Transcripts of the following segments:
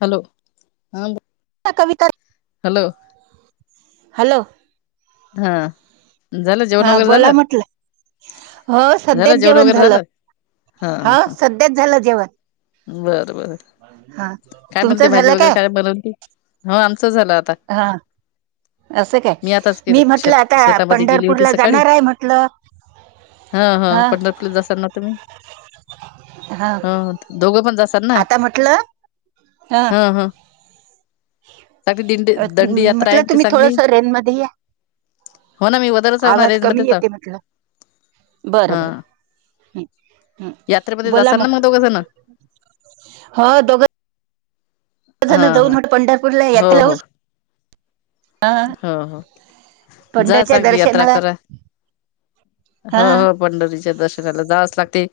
Hello हा बो Kavita hello हा झालं जेवण हा वगैरे बोला झालं म्हटलं हो सध्याच जेवण झालं हा सध्याच झालं जेवण बर हा काय म्हणते तुमचं भाजी झालं वगैरे काय बनवती हो आमच झालं आता हा असं काय आताच केलं मी म्हटलं शेत आता शेतामध्ये गेली होती पंढरपूरला सकाळी जाणार आहे म्हटलं हा हा पंढरपूरला जासाल ना तुम्ही हा दोघ आता म्हटलं हं ह ह चांगली दिंडी अ दंडी यात्रा आहे म्हटल ती तुम्ही चांगली थोडस रेंज मध्ये या हो ना मी वदरच आहे ना आवाज रेंज कमी मध्येच आहो येतय म्हटलं हा बरं बर ह ह् यात्रेमध्ये बोला जासाल ना दोघं जण मग हा दोघ जण हा जाऊन हा हट पंढरपूरला हो यात हो लावूस [unintelligible] हो हो जाच पंढरच्या अगदी यात्रा दर्शनाला करा हा हो हो पंढरीच्या दर्शनाला जावच लागतंय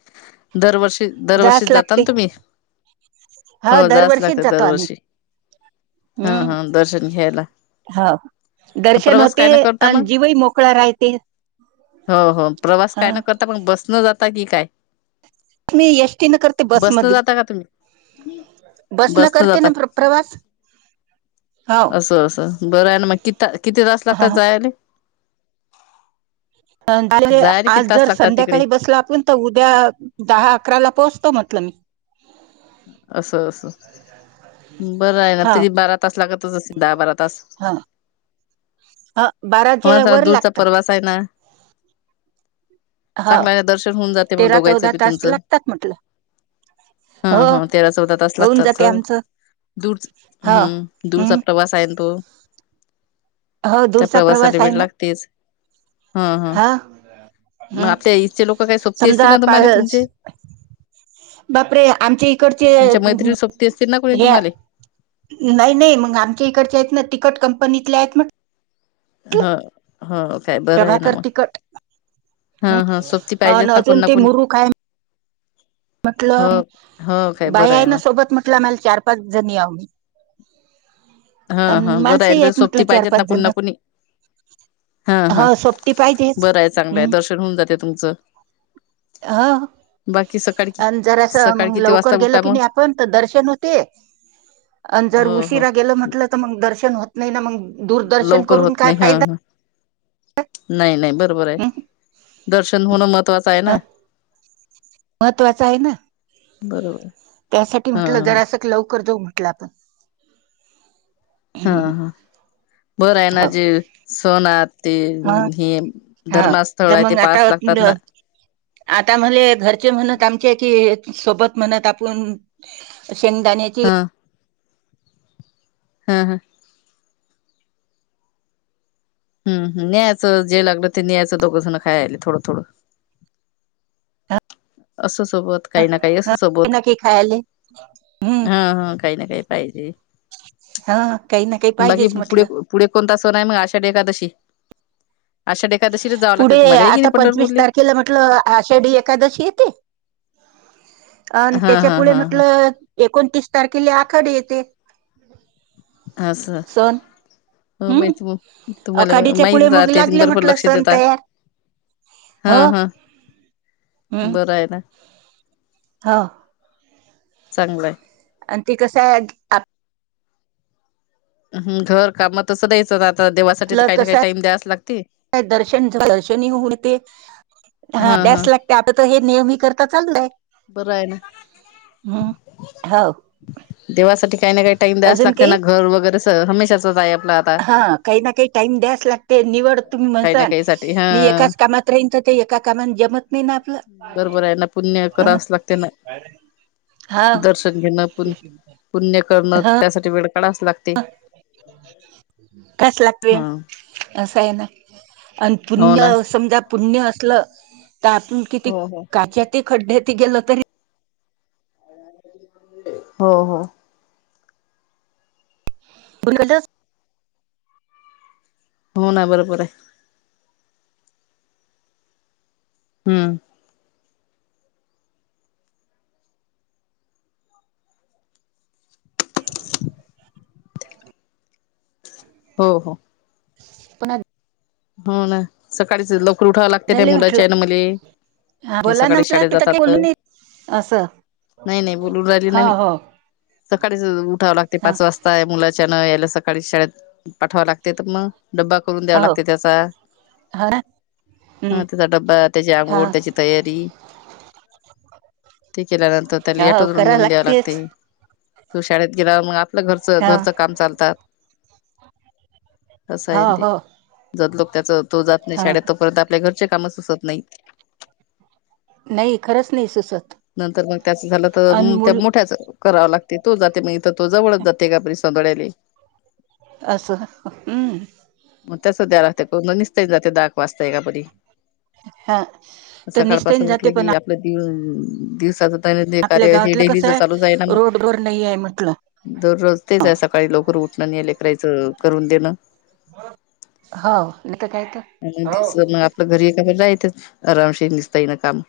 दरवर्षी दरवर्षी जाच जाता लागते ना तुम्ही हो जावंच दरवर्षीच लागत जातो आम्ही दरवर्षी हा हम्म हा दर्शन घ्यायला. हो दर्शन प्रवास होते काय न करता आणि मग? जीव ही मोकळा राहिते. हो हो प्रवास कायन करता पण बस नं जाता की काय मी एस टी न करते बस बसनं मधून जाता का तुम्ही? बस न बसनं करत जाता. ना प्र प्रवास हो असं असं बरं हाय ना मग कि किती तास हा लागतात जायले. जायाले [unintelligible] किती आज तास जर लागतात तिकडे? संध्याकाळी बसला आपण तर उद्या दहा अकराला पोहोचतो म्हटलं मी. असं असं बरं हाय ना हा तरी बारा तास लागतच असतीन दहा बारा तास. हा ह हो बाराच्या चं वर दूरचा लागतात प्रवास हाय ना. हा चांगल हाय ना दर्शन होऊन जातय मंग तेरा दोघायचं चौदा बी तास तुमचं लागतात म्हटलं हा हो हा तेरा चौदा तास होऊन लागतात जाते हो. आमचं दूर चं हो हम्म दूरचा हम् प्रवास हाय ना तो. हो त्या दूरचा प्रवासाला प्रवास हाय वेळ ना लागतेच हा मग हम् आपल्या इथचे लोक काय सोपती असतील ना तुम्हाला तुमचे बाप रे! आमच्या इकडचे तुमच्या मैत्रिणी सोबती असतील ना कोणी ह्या तुम्हाले नाई नाई मंग आमच्या इकडच्या आहेत ना तिकट कंपनीतले आहेत नं. ह हो काय बरं आहे ना प्रभाकर मग तिखट हा ह् हा सोबती अ पाहिजेच ना कोणी अजून ना ते कोणी मुरू काय हो म्हटलं हो काय बाई बरं आहे ना मग सोबत म्हटलं आम्हाला चार पाच जणी हाव आम्ही. हा हा बरं आहे आहेत म्हटलं सोपती चार पाहिजेत ना पाच कुणी जण ना कुणी. हा हा हो सोबती पाहिजेच बरं आहे चांगलंय दर्शन होऊन जातय तुमचं. हा बाकी सकाळी कि अनं जरासं सकाळी मंग किती लवकर वाजता गेल उठा की मग नाय आपण त दर्शन होते. अनं जर हो हो उशिरा गेलं म्हटलं तर मग दर्शन होत नाही ना मंग दूरदर्शन लवकर करून होत काय नाही हा फायदा हा नाही नाही बरोबर आहे हं, दर्शन होणं महत्वाचं आहे ना. महत्त्वाच हाय ना. बरोबर. त्यासांठी हा म्हटलं जरा असं लवकर जाऊं म्हटलं आपणं हा बरं आहे ना हो जे संन नांत ते हं, हे हो धर्मस्थंळ तर आहे ते मग पास आता लागतांत न- ना आता म्हणे घरचे म्हणत आमचें कि सोबत म्हणतं आपण शेंगदाण्यांची हम हम हम्म हम्म नाय असं जे लागलं ते न्यायचं दोघं जण खायाले थोडं थोडं असं सोबत काही ना काही असत सोबत. ना काही खायले हम्म हा हा काय ना काय पाहिजे. हा काही ना काही बाकी पाहिजेच पुढे म्हटलं पुढे कोणता सण हाय मग आषाढ एकादशी. आषाढी एकादशीलाच जावं लागते पुढे तुम्हाला हे की आता नाही पंचवीस पंढरपूरले तारखेला म्हटलं आषाढी एखादशी येते. अ नं हा त्याच्या हा पुढे हा म्हटल एकोणतीस तारखेला आखाडी येते. अस सण हो बाय हम्म त तुम्हाला आखाडीच्या पुढे माहीतचं हा मग ते तुम्ही लागले भरपूर म्हटलं लक्ष सण देता तयार हा हो हा बरं हाय ना हा चांगलंय. आणि ते कस आहे हं घर काम तसं द्यायचं ना आता देवासाठी तर आपलं काय ना काय कसं टाईम द्यायच लाग दर्शन दर्शनी होतें हा हा हाभ्यांस लागते आतां तरं हे नेहमी कर आता चालतं बरं आहे ना ह् हो देवासांठी कांहीं ना कांहीं टाईम द्यायचं अजून लागते ना काही घरं वगैरे अस हमेशाच आहे आपलं आता हा कांहीं ना कांहीं टाईम द्यास लागते निवड तुम्हीं काही ना म्हणसांल काही साठी हा मी एकाचं कामांत राहीन तरं ते एकां कामांत जमतं बरबरा आहे नां पुण्यं अ करावचं लागते ना हा दर्शन घेणं पु पुण्यं करणं त्यासाठीं वेळ काढावाच लागते ह कस लागवे हा असं आहे ना [unintelligible] आणि हो ना पुण्यं समजां पुण्यं असं पुण्यं तर आपणं किती हो हो काच्यात खड्ड्यात गेलं तरी हो हो. पुल [inaudible] [unintelligible] हो नां बरोबर आहे. हम्म, हो हो पुन्हा [unintelligible] हो नां सकाळीच लवकर उठावं लागते नां झाले म्हटलं मुलांच्या ना मुलें. हा बोला नां तिथं बोलून नाहीं असं हो हो सकाळीचं उठावं लागते ह पांच वाजता मुलांच्यान यांले सकाळीं शाळेंत पाठवावं लागते तरं मंग डब्बा करूंन द्यावा हो लागते त्यांचा. हो ना हम्म हा त्यांचा डब्बा त्यांची हा आंघोळ त्यांची तयारी ते केल्यानंतर त्यांला हो ऑटो वरून करा नेऊन द्यावं लागते लागतेच तो शाळेंत गेलावर मंग आता. आपल घरचं हा घरचं कामं चालतांत. तसं आहे हो ते हो जदंलोक त्याचं त्तो जातं नाहीं हा शाळेऊत तोंपर्यंत आपल्या घरंचे कामं सुचत. नाहीं. नाहीं खरंच नाहीं सुचत. नंतर मंग त्याचं झालं आणि तरं त्यां मुल मोठ्यांच करावा लागते तो जाते मंग तो जवळचं जाते का कॅबरेस चंतडली [unintelligible] [unintelligible] अससं हम्मं मग त्यास द्या लागते निस्ते जाते दाग वाचताय का बरी हा तर निसटून सकाळपासून उठलं जाते पण की आपलं दिवसं. दिवसाचं दैनंदिय आपल्या कार्य हे गावातलं कसं डेलीचं चालूचचं आहे ना मग. रोडवर नाही आहे म्हटलं दररोज तेच आहे सकाळी लवकर उठणं न्यारी करायचं करून देणं हो नाही तर काय तर मग दिस मग आपल्या घरी एका राहतच आरामशीर दिसतंय ये ना काम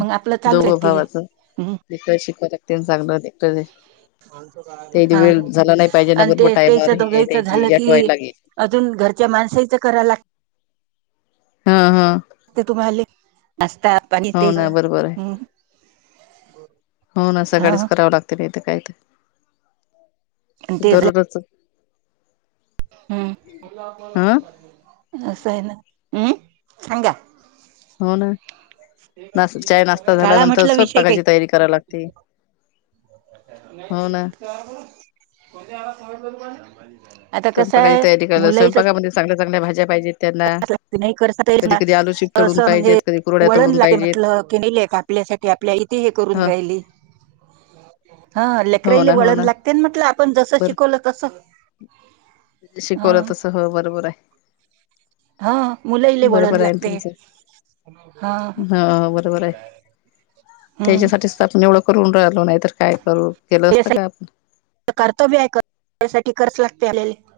मग आपलं चालू आहे दोघो ते भावाचं हम्म, तिकडे शिकवतते चांगलं एकटं. हा ना आणि बरोबर ते टायमावर त्याचं हे दोघांचं झालं त्याची आठवाय की. लागेल. अजून घरच्यां माणसांचं करायंला लागतं हा हा ते तुम्हांले असं चहा पाणी हो ना तेचं बरोबर आहे हम् हो नां सकाळीचं करावं लागते नाहीं तरं कायं तरं आणि दररोज हम्मं हा असं आहे नां हम्मं सांगा. हो. ना. ना चाय नाश्ता काळा झाल्यानंतर म्हटलं विषय स्वयंपाकाची तयारी करावी लागते. हो नाही ना तेर क आ [inaudible] [unintelligible] स्वयंपाकाची तयारी करायला स्वयंपाकामध्ये चांगल्या चांगल्या भाज्यां. करांच लागते नाहीं करत नां कधी आलू चिप्स तळून असं पाहिजेत म्हणजे कधी कुरड्या वळणं तळून लागे पाहिजेत म्हटलं की नाहीं आपल्या सांठी आपलीं आई इंथे हे करूंन राहीली ह [unintelligible] हा हो लेकराले ना हो वळण लागते ना आपण जसं बर शिकवलं तसं शिकवलं हा. तसं हो बरोबर आहे. हा मुलंले वळण बरोबर आहे ना लागते. तुमचं हा हो बरोबर आहे हम्म. त्याच्यासाठीच तर आपण एवढं करून राहिलो नाही तर काय करू केलं असतं का त्यासाठी आपण.. कर्तव्य आहे कर त्यासाठी कर.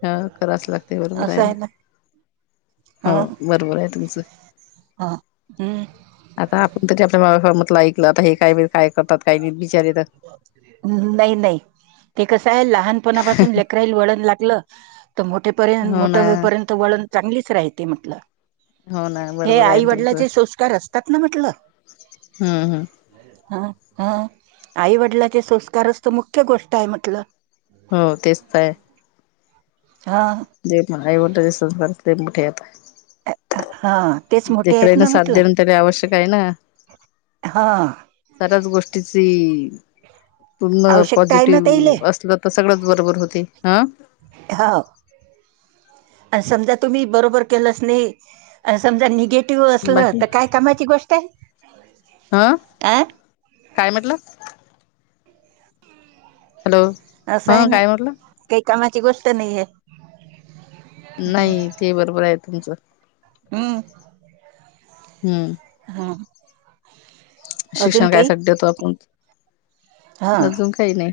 हा कराच लागते बरोबर आहे ना हो हा बरोबर आहे तुमचं. हा. आता आपण तरी आपल्या भागात बिचारे तर नाही नाही ते कस लहानपणापासून लेकराईल वळण लागलं तर मोठेपर्यंत हो मोठ ना होईपर्यंत वळण चांगलीच राहते म्हटलं हो ना हे बरोबर आहे ना तुमचं आईवडिलाचे संस्कार असतात ना म्हटलं हम्म हम्म हम आईवडिलांचे संस्कारच तर मुख्य गोष्ट आहे म्हटलं हो तेच तर आहे हा जे पण आईवत ते सं ते मोठे आत हा तेच मोठे जखरा आहेत आहे ना साात म्हटलं देण तरी आवश्यक आहे ना हा सऱ्याच गोष्टीची पूर्ण आवश्यकता आहे ना त्याले पॉझिटिव्ह असलं तर सगळंच बरोबर होते हा समा तुम् बबर के नाही सम निे ी असलं तर काय कामाची गोष्ट आहे हं आ काय म्हटलं हॅलो असं आहे हा ना काय म्हटलं काही कामाची गोष्ट नाही आहे नाही ते बरोबर आहे तुमचं हम्म हम्म हम शिक्षण कायसाठी देतो आपण हा अजून काही नाही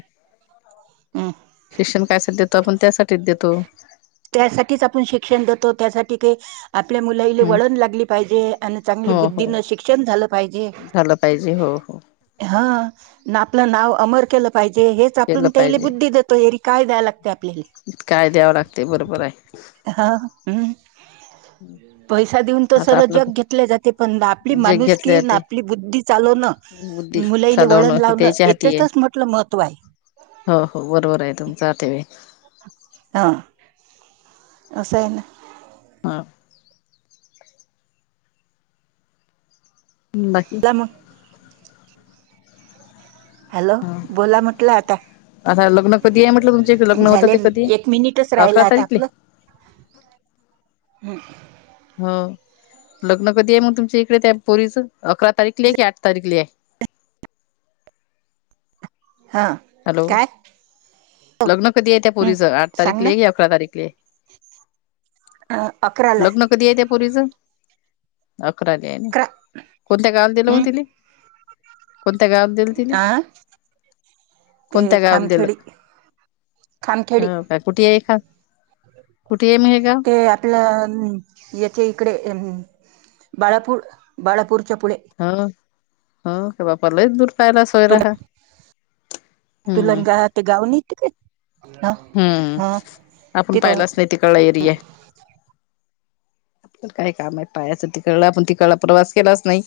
हम्म. शिक्षण कायसा देतो आपण त्यासाठी त्यासाठीच आपण शिक्षण देतो त्यासाठी ते आपल्या मुलाला हम्म वळण लागली पाहिजे आणि चांगली हो हो बुद्धीन शिक्षण झालं पाहिजे झालं पाहिजे हो हो. हा. ना आपलं नाव अमर केलं पाहिजे हेच केलं आपून त्या पाहिजे बुद्धी देतो हेरी काय दयला लागते आपले काय द्यावं लागते बरोबर आहे. हा हम्म हम्. पैसा देऊन तर सर जग घेतले जाते पण आपली जे माणूस घेतले कीन ते आपली बुद्धी चालव ना बुद्धी मुलाईला चालवणं वळण हे लावणं त्याच्या हाती आहे. येथेतच म्हटलं महत्व आहे हो हो बरोबर आहे तुमचा आ ट व हा रसईन हा बाकी तमु हॅलो बोला म्हटलं आता आता लग्न कधी आहे म्हटलं तुमचे लग्न होतं झाले ते कधी एक मिनिटच आहे अकरा राहिला आता तारीखले ह हम हा लग्न कधी आहे मग तुमच्या इकडे त्या पोरीच अकरा तारीख ल आहे की आठ तारीख ल आहे [unintelligible] हा हॅलो काय लग्न कधी आहे त्या हम्म परीच आठ तारीख सांग ना ल कि अकरा तारीख ल आहे. अ, अकराला लग्न कधी आहे त्या पोरीचं तक्र आली आहे अकरा कोणत्या कााल दिलं मग हम्म तिला कोणत्या गाात देल तिने हा ते कोणत्या गावल दिलं खामखेडी खामखेडी ह का कुठे आहे मग हे गाव ते आपलं येथे इकडे अ बाळपू बाळपूरच्या पुळे हो हो का बापा लयच दूर पयला तु सोयरा ह हम्म क हम्म आपण तिथं पाहिलाच नाही तिकळा एरी आहे. आप काय काम आहे पायाच तिकडला आपण तिकडला प्रवास केलाच नाही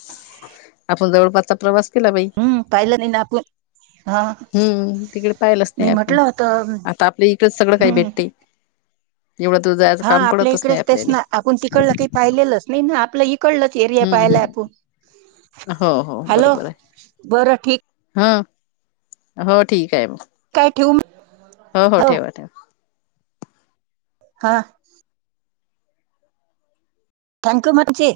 आपण जवळपासचा प्रवास केला बाई हम्म पाहिलं नाही ना आपण हा हम्म तिकडे पाहिलच मी नाही आपुण म्हटलं होतं आता आपल्या इकड सगळं काही हम्म भेटते. एवढं दूर जायचं हा काम आपल्या पडतच नाही इकडेच तेच आपल्याला ना आपण तिकडल ते पाहिलेलंच नाही ना आपल्या इ पकडलं त एरया हम्म पाहायला हम्म आपूण हो हो बरोबर आहे बरं ठीक हाय हो ठीक आहे. ठेऊ मग. हो हो ठेवा ठेवा. हा. थँक्यू मंची